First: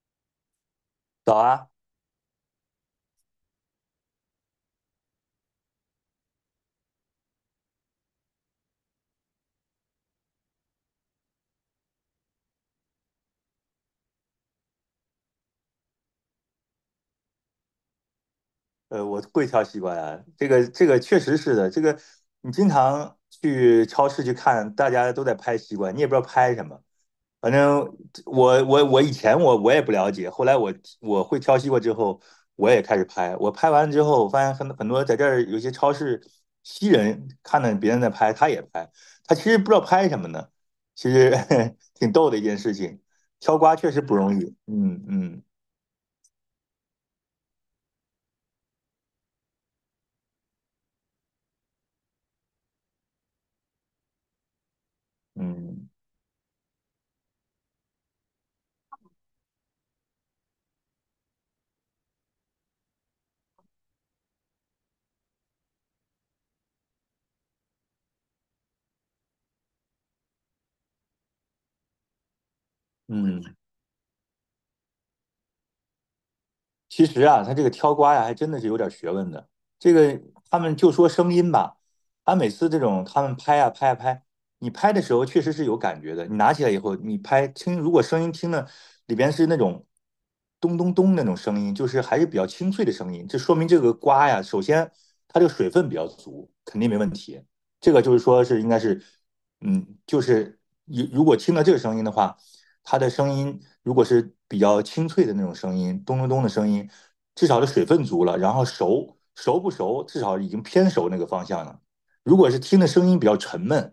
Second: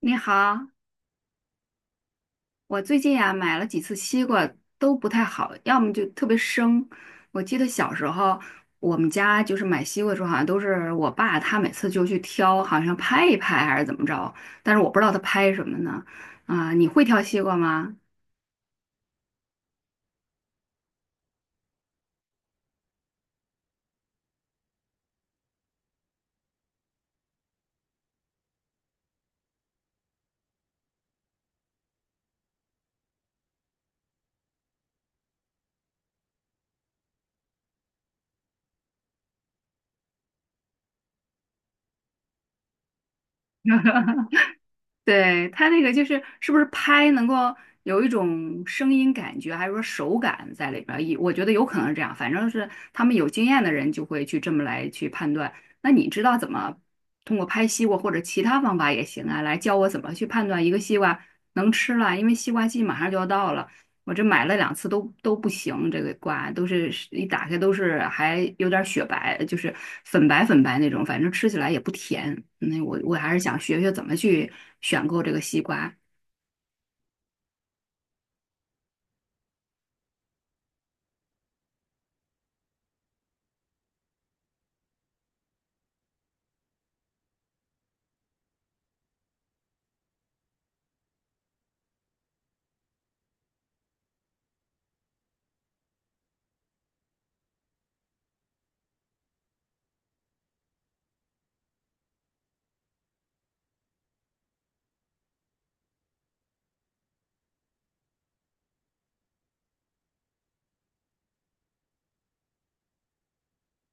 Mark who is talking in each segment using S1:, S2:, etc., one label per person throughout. S1: 你好，
S2: 早啊，
S1: 我最近呀、买了几次西瓜都不太好，要么就特别生。我记得小时候我们家就是买西瓜的时候，好像都是我爸他每次就去挑，好像拍一拍还是怎么着，但是我不知道他拍什么呢。啊、你会挑西瓜吗？
S2: 我会挑西瓜呀，这个确实是的，这个你经常去超市去看，大家都在拍西瓜，你也不知道拍什么。反正我以前我也不了解，后来我会挑西瓜之后，我也开始拍。我拍完之后，我发现很多在这儿有些超市西人看到别人在拍，他也拍，他其实不知道拍什么呢，其实 挺逗的一件事情。挑瓜确实不容易，嗯嗯
S1: 对，他那个就是是不是拍能够有一种声音感觉，还是说手感在里边儿？也我觉得有可能是这样，反正是他们有经验的人就会去这么来去判断。
S2: 嗯
S1: 那你知道怎么通过拍西瓜或者其他方法也行啊，来教我怎么去判断一个西瓜能吃了，因为西瓜季马上就要到了。我这买了两次都不行，这个瓜都是一打开都是还有点雪白，就是粉白粉白那种，反正吃起来也不甜。那我还是
S2: 嗯。
S1: 想学学怎么去选购这个西瓜。
S2: 其实啊，他这个挑瓜呀，还真的是有点学问的。这个他们就说声音吧，他每次这种他们拍啊拍啊拍，你拍的时候确实是有感觉的。你拿起来以后，你拍听，如果声音听的里边是那种咚咚咚那种声音，就是还是比较清脆的声音，这说明这个瓜呀，首先它这个水分比较足，肯定没问题。这个就是说是应该是，嗯，就是如果听到这个声音的话。它的声音如果是比较清脆的那种声音，咚咚咚的声音，至少是水分足了，然后熟不熟，至少已经偏熟那个方向了。如果是听的声音比较沉闷，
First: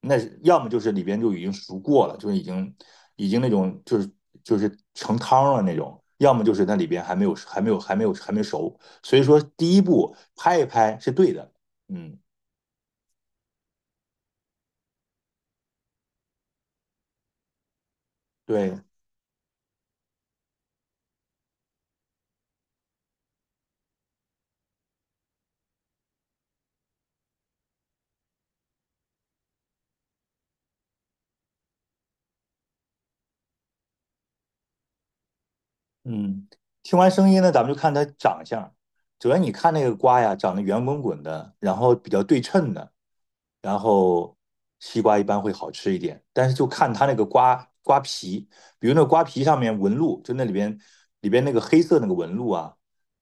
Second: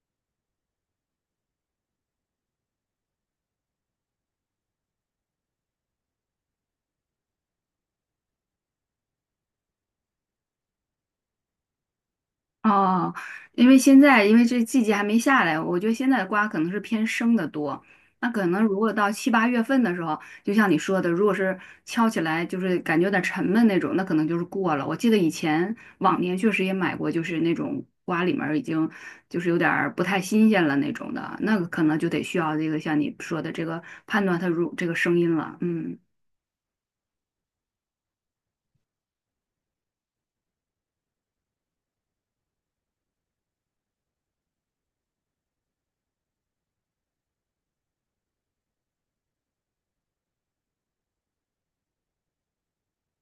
S2: 那要么就是里边就已经熟过了，就是已经那种就是成汤了那种，要么就是那里边还没熟。所以说第一步拍一拍是对的，嗯，
S1: 哦，因为现在因为这季节还没下来，我觉得现在的瓜可能是偏生的多。那可能
S2: 对，
S1: 如果到七八月份的时候，就像你说的，如果是敲起来就是感觉有点沉闷那种，那可能就是过了。我记得以前往年确实也买过，就是那种瓜里面儿已经就是有点儿不太新鲜了那种的，那个可能就得需要这个像你说的这个判断它如这个声音了。嗯。
S2: 嗯，听完声音呢，咱们就看它长相。主要你看那个瓜呀，长得圆滚滚的，然后比较对称的，然后西瓜一般会好吃一点。但是就看它那个瓜皮，比如那瓜皮上面纹路，就那里边那个黑色那个纹路啊，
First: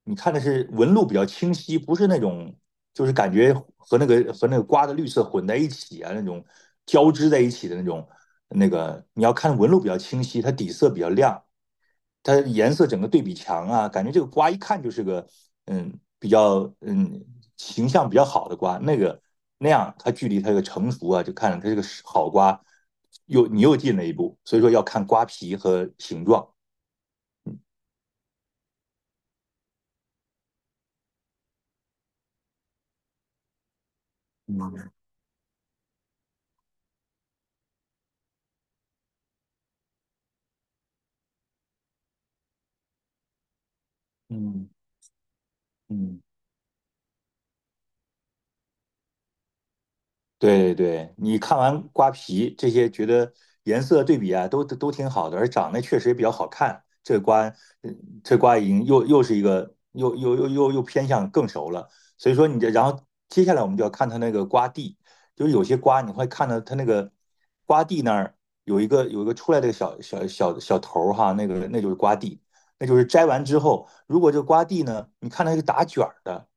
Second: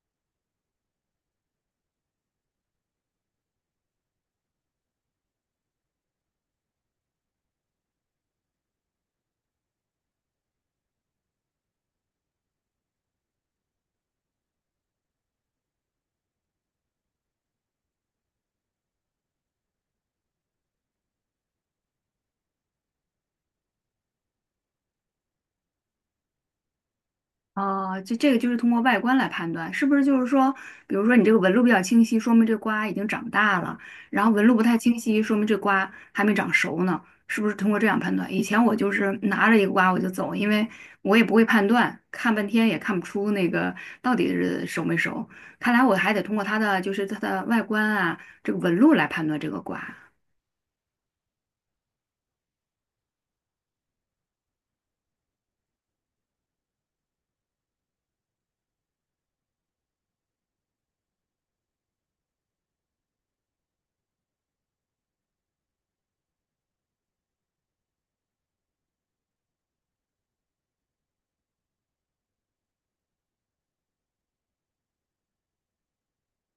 S2: 你看的是纹路比较清晰，不是那种就是感觉和那个瓜的绿色混在一起啊，那种交织在一起的那种那个，你要看纹路比较清晰，它底色比较亮。它颜色整个对比强啊，感觉这个瓜一看就是个嗯比较嗯形象比较好的瓜，那个那样它距离它这个成熟啊，就看着它这个好瓜又你又进了一步，所以说要看瓜皮和形状。
S1: 哦，就这个就是通过外观来判断，是不是就是说，比如说你这个纹路比较清晰，说明这瓜已经长大了；然后纹路不太
S2: 嗯
S1: 清晰，说明这瓜还没长熟呢，是不是通过这样判断？以前我就是拿着一个瓜我就走，因为我也不会判断，看半天也看不出那个到底是
S2: 嗯
S1: 熟没熟。看来我还
S2: 嗯。
S1: 得通过它的就是它的外观啊，这个纹路来判断这个瓜。
S2: 对对，你看完瓜皮这些，觉得颜色对比啊，都挺好的，而长得确实也比较好看。这瓜，嗯这瓜已经又是一个又偏向更熟了。所以说你这，然后接下来我们就要看它那个瓜蒂，就是有些瓜你会看到它那个瓜蒂那儿有一个出来的小头儿哈，那个那就是瓜蒂，那就是摘完之后，如果这瓜蒂呢，你看它是打卷儿的。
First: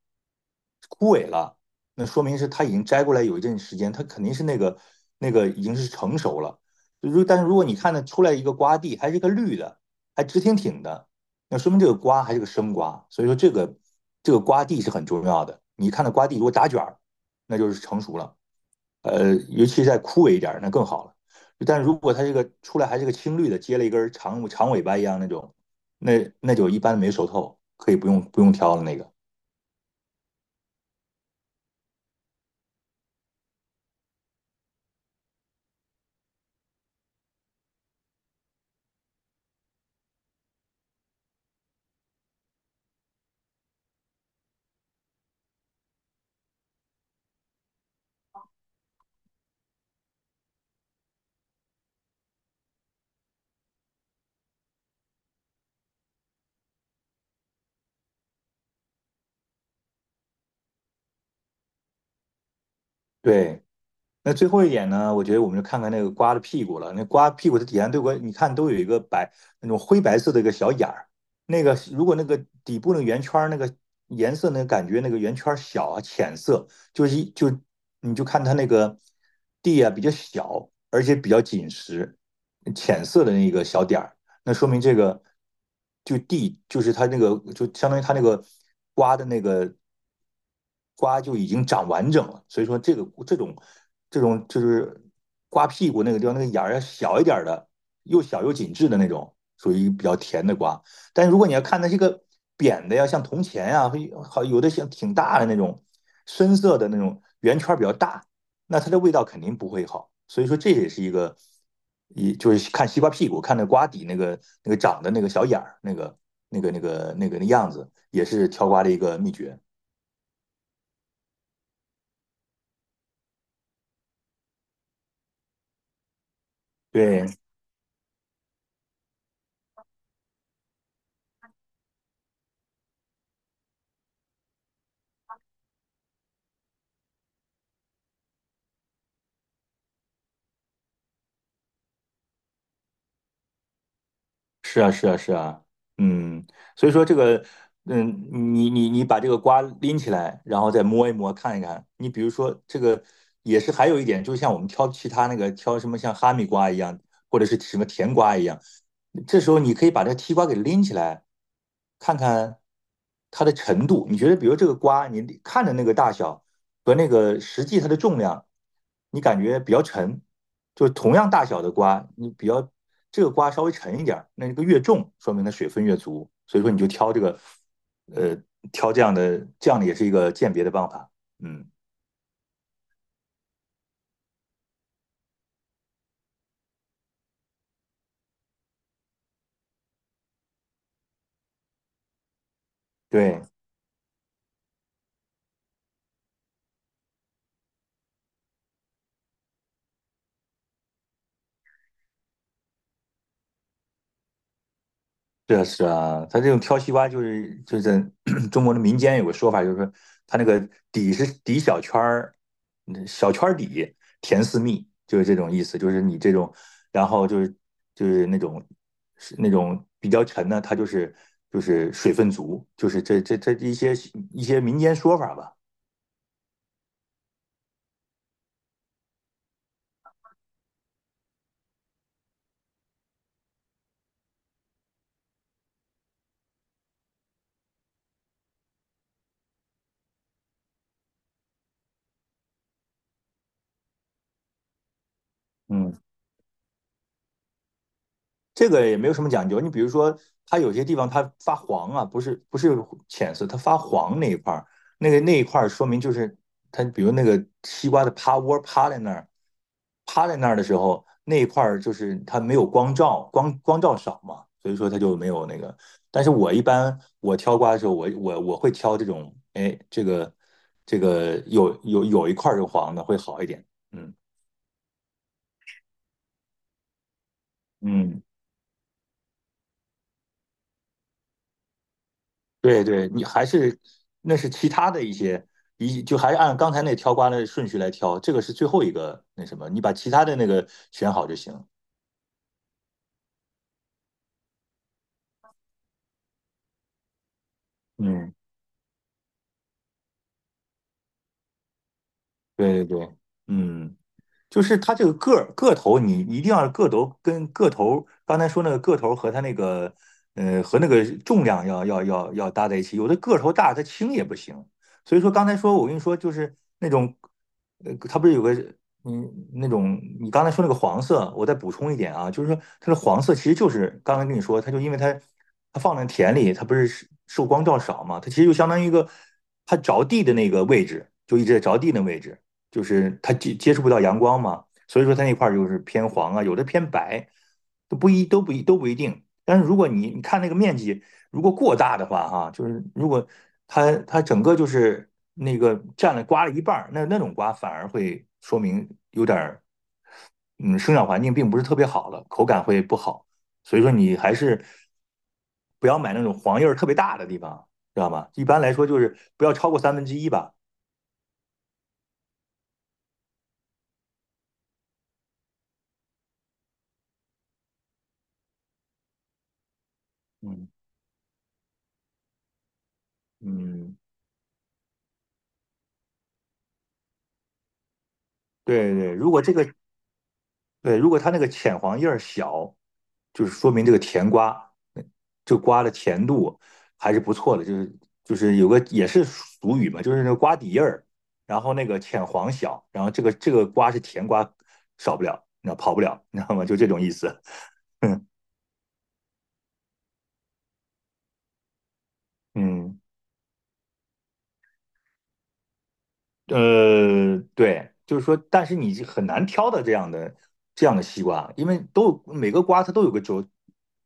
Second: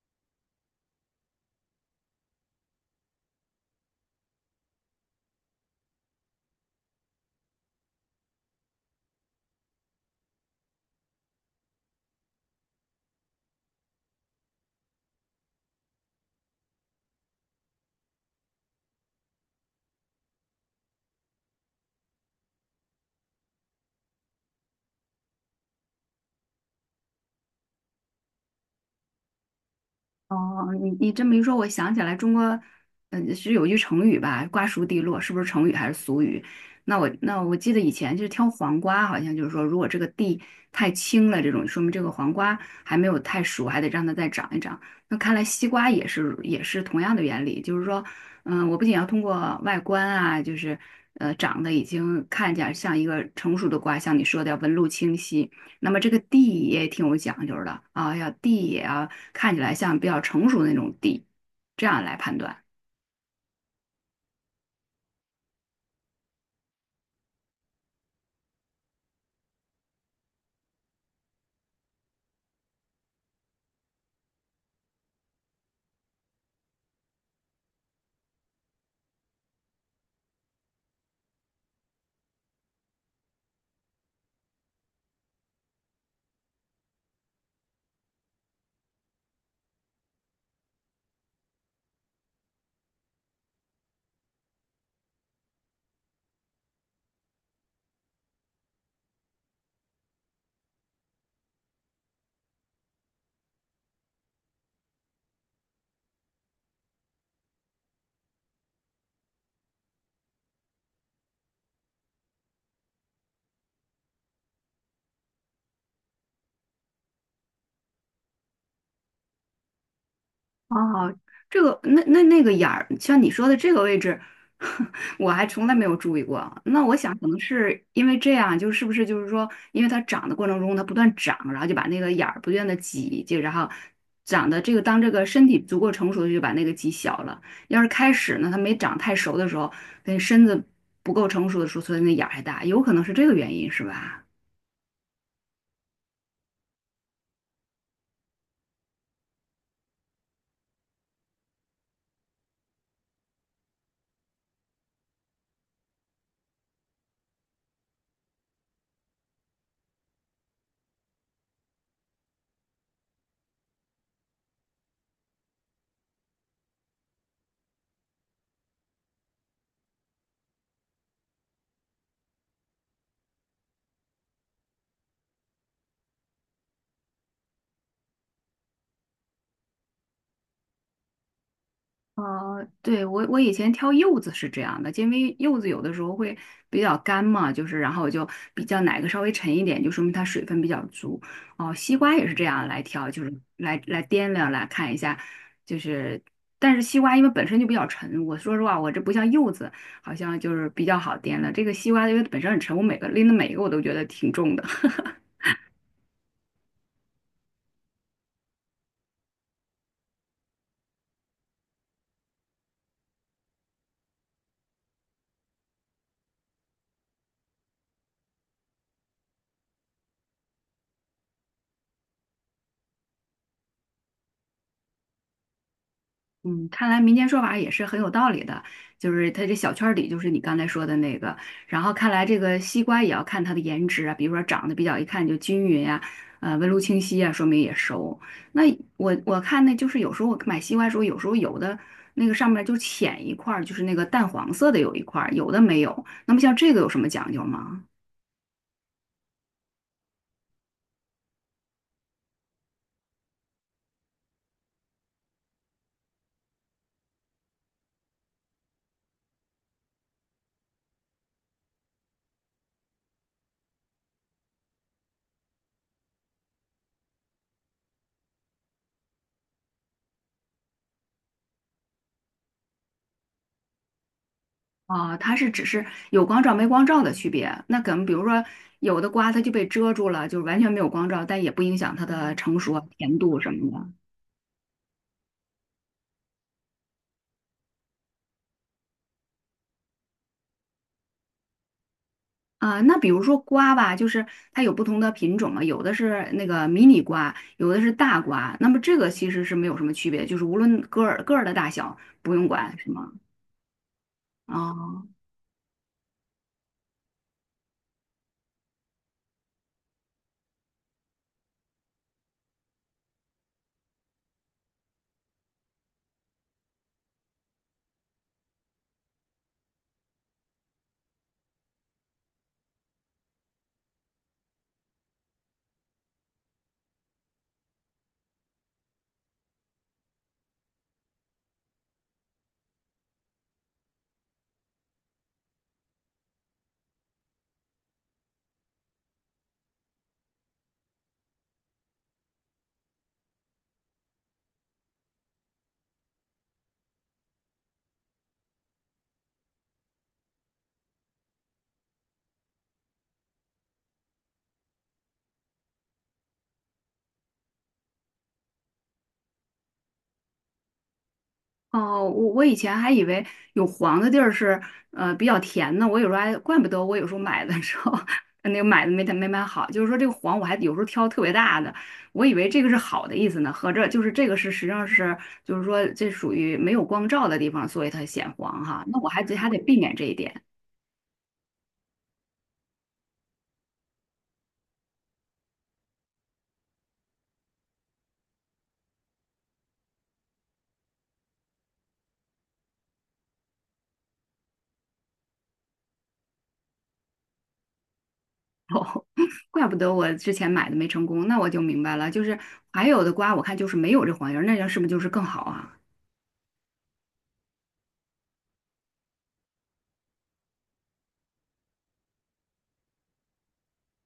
S2: 枯萎了，那说明是它已经摘过来有一阵时间，它肯定是那个那个已经是成熟了。但是如果你看它出来一个瓜蒂还是个绿的，还直挺挺的，那说明这个瓜还是个生瓜。所以说这个瓜蒂是很重要的。你看到瓜蒂如果打卷儿，那就是成熟了。尤其再枯萎一点那更好了。但如果它这个出来还是个青绿的，接了一根长长尾巴一样那种，那就一般没熟透，可以不用挑了那个。
S1: 哦，你你这么一说，我想起来中国，嗯，是有句成语吧，“瓜熟蒂落”，是不是成语还是俗语？那我记得以前就是挑黄瓜，好像就是说，如果这个蒂太青了，这种说明这个黄瓜还没有太熟，还得让它再长一长。那看来西瓜也是同样的原理，就是说，嗯，我不仅要通过外观啊，就是长得已经看起来像一个成熟的瓜，像你说的要纹路清晰，那么这个蒂也挺有讲究的啊，要蒂也要。看起来像比较成熟的那种地，这样来判断。
S2: 对，那最后一点呢，我觉得我们就看看那个瓜的屁股了。那瓜屁股的底下对过，你看都有一个白那种灰白色的一个小眼儿。那个如果那个底部那个圆圈儿那个颜色那个感觉那个圆圈儿小啊浅色，就是你就看它那个地啊比较小，而且比较紧实，浅色的那个小点儿，那说明这个就地就是它那个就相当于它那个瓜的那个瓜就已经长完整了，所以说这个这种就是瓜屁股那个地方那个眼儿小一点的，又小又紧致的那种，属于比较甜的瓜。但如果你要看它这个扁的呀，像铜钱呀，好有的像挺大的那种深色的那种圆圈比较大，那它的味道肯定不会好。所以说这也是一个，一就是看西瓜屁股，看那瓜底那个那个长的那个小眼儿，那个那样子，也是挑瓜的一个秘诀。
S1: 哦，这个那那那个眼儿，像你说的这个位置，我还从来没有注意过。那我想可
S2: 对，
S1: 能是因为这样，就是不是就是说，因为它长的过程中它不断长，然后就把那个眼儿不断的挤，就然后长的这个当这个身体足够成熟，就把那个挤小了。要是开始呢，它没长太熟的时候，那身子不够成熟的时候，所以那眼儿还大，有可能是这个原因，是吧？
S2: 是啊，是啊，是啊，嗯，所以说这个，嗯，你把这个瓜拎起来，然后再摸一摸，看一看。你比如说这个，也是还有一点，就像我们挑其他那个挑什么像哈密瓜一样，或者是什么甜瓜一样，这时候你可以把这西瓜给拎起来，看看它的程度。你觉得，比如这个瓜，你看着那个大小。和那个实际它的重量，你感觉比较沉，就是同样大小的瓜，你比较这个瓜稍微沉一点儿，那个越重，说明它水分越足，所以说你就挑这个，呃，挑这样的，这样的也是一个鉴别的办法。嗯，
S1: 哦，对，我以前挑柚子是这样的，因为柚子有的时候会比较干嘛，就是然后我就比较哪个稍微沉一点，就说明它水分比较足。哦，西瓜也是这样来挑，就是
S2: 对。
S1: 来掂量来看一下，就是但是西瓜因为本身就比较沉，我说实话，我这不像柚子，好像就是比较好掂量。这个西瓜因为本身很沉，我每个拎的每一个我都觉得挺重的。
S2: 是啊，是啊，他这种挑西瓜就是在 中国的民间有个说法，就是说他那个底是底小圈儿，嗯小圈儿底甜似蜜，就是这种意思。就是你这种，然后就是那种是那种比较沉的，它就是水分足，就是这一些民间说法吧。
S1: 嗯，看来民间说法也是很有道理的，就是它这小圈儿里就是你刚才说的那个，然后看来这个西瓜也要看它的颜值啊，比如说长得比较一看就均匀呀、纹路清晰啊，说明也熟。那我看那就是有时候我买西瓜的时候，有时候有的那个上面就浅一块儿，就是那个淡黄色的有一块儿，有的没
S2: 嗯。
S1: 有。那么像这个有什么讲究吗？
S2: 这个也没有什么讲究。你比如说，它有些地方它发黄啊，不是浅色，它发黄那一块儿，那个那一块儿说明就是它，比如那个西瓜的趴窝趴在那儿，趴在那儿的时候，那一块儿就是它没有光照，光照少嘛，所以说它就没有那个。但是我一般我挑瓜的时候，我会挑这种，哎，这个这个有一块儿是黄的会好一点。嗯
S1: 啊，它是只是有光照没光照的区别。那可能比
S2: 嗯。
S1: 如说有的瓜它就被遮住了，就是完全没有光照，但也不影响它的成熟啊
S2: 对对，
S1: 甜
S2: 你
S1: 度
S2: 还
S1: 什么
S2: 是
S1: 的。
S2: 那是其他的一些，一就还是按刚才那挑瓜的顺序来挑，这个是最后一个那什么，你把其他的那个选好就行。
S1: 啊，那比如说瓜吧，就是它有不同的品种嘛，有的是那个迷你瓜，有的是大
S2: 嗯，
S1: 瓜。那么这个其实是没有什么区别，就是无论个儿个儿的大小不用管，
S2: 对对
S1: 是吗？
S2: 对，嗯。就是它这
S1: 哦，
S2: 个个儿个头，你一定要个头跟个头，刚才说那个个头和它那个和那个重量要搭在一起。有的个头大，它轻也不行。所以说刚才说我跟你说，就是那种它不是有个嗯那种你刚才说那个黄色，我再补充一点啊，就是说它的黄色其实就是刚才跟你说，它就因为它放在田里，它不是受光照少嘛，它其实就相当于一个它着地的那个位置，就一直在着地那位置。就是它接触不到阳光嘛，所以说它那块儿就是偏黄啊，有的偏白，都不一都不一都不一定。但是如果你看那个面积如果过大的话，哈，啊就是如果它整个就是那个占了瓜了一半儿那种瓜反而会说明有点儿嗯生长环境并不是特别好了，口感会不好。所以说你还是不要买那种黄叶儿特别大的地方，知道吗？一般来说就是不要超过三分之一吧。
S1: 哦，我以前还以为有黄的地儿是比较甜呢。我有时候还怪不得我有时候买的时候 那个买的没买好，就是说这个黄我还
S2: 嗯
S1: 有时候挑特别大的，我以为这个是好的意思呢，合着
S2: 嗯，
S1: 就是这个是实际上是就是说这属于没有光照的地方，所以它显黄哈，
S2: 对
S1: 那我
S2: 对，
S1: 还
S2: 如
S1: 得
S2: 果
S1: 还
S2: 这
S1: 得
S2: 个
S1: 避免这一点。
S2: 对，如果它那个浅黄叶儿小，就是说明这个甜瓜，嗯这瓜的甜度还是不错的。就是有个也是俗语嘛，就是那个瓜底叶儿，然后那个浅黄小，然后这个瓜是甜瓜，少不了，那跑不了，你知道吗？就这种意思。嗯
S1: 哦，怪不得我之前买的没成功，那我就明白了，就是还
S2: 嗯。
S1: 有的瓜我看就是没有这黄叶儿，那样是不是就是更好啊？
S2: 对，就是说，但是你很难挑的这样的西瓜，因为都每个瓜它都有个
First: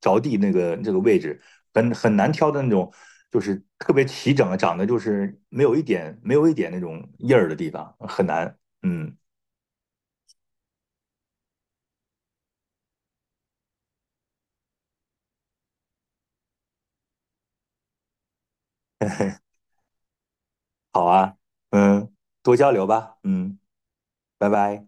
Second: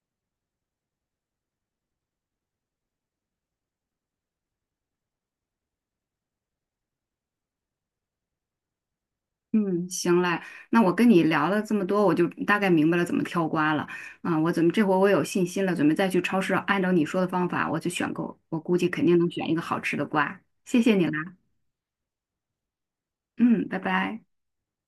S2: 着地那个这个位置，很难挑的那种，就是特别齐整的，长得就是没有一点那种印儿的地方，很难。嗯，
S1: 嗯，行嘞，那我跟你聊了这么多，我就大概明白了怎么挑瓜了。啊。我怎么这回我有信心了，准备再去超市按照你说的方法我去选购，我估计肯定能选一 个好吃的瓜。谢谢
S2: 好
S1: 你啦，
S2: 啊，嗯，多交流吧，嗯，
S1: 嗯，拜拜。
S2: 拜拜。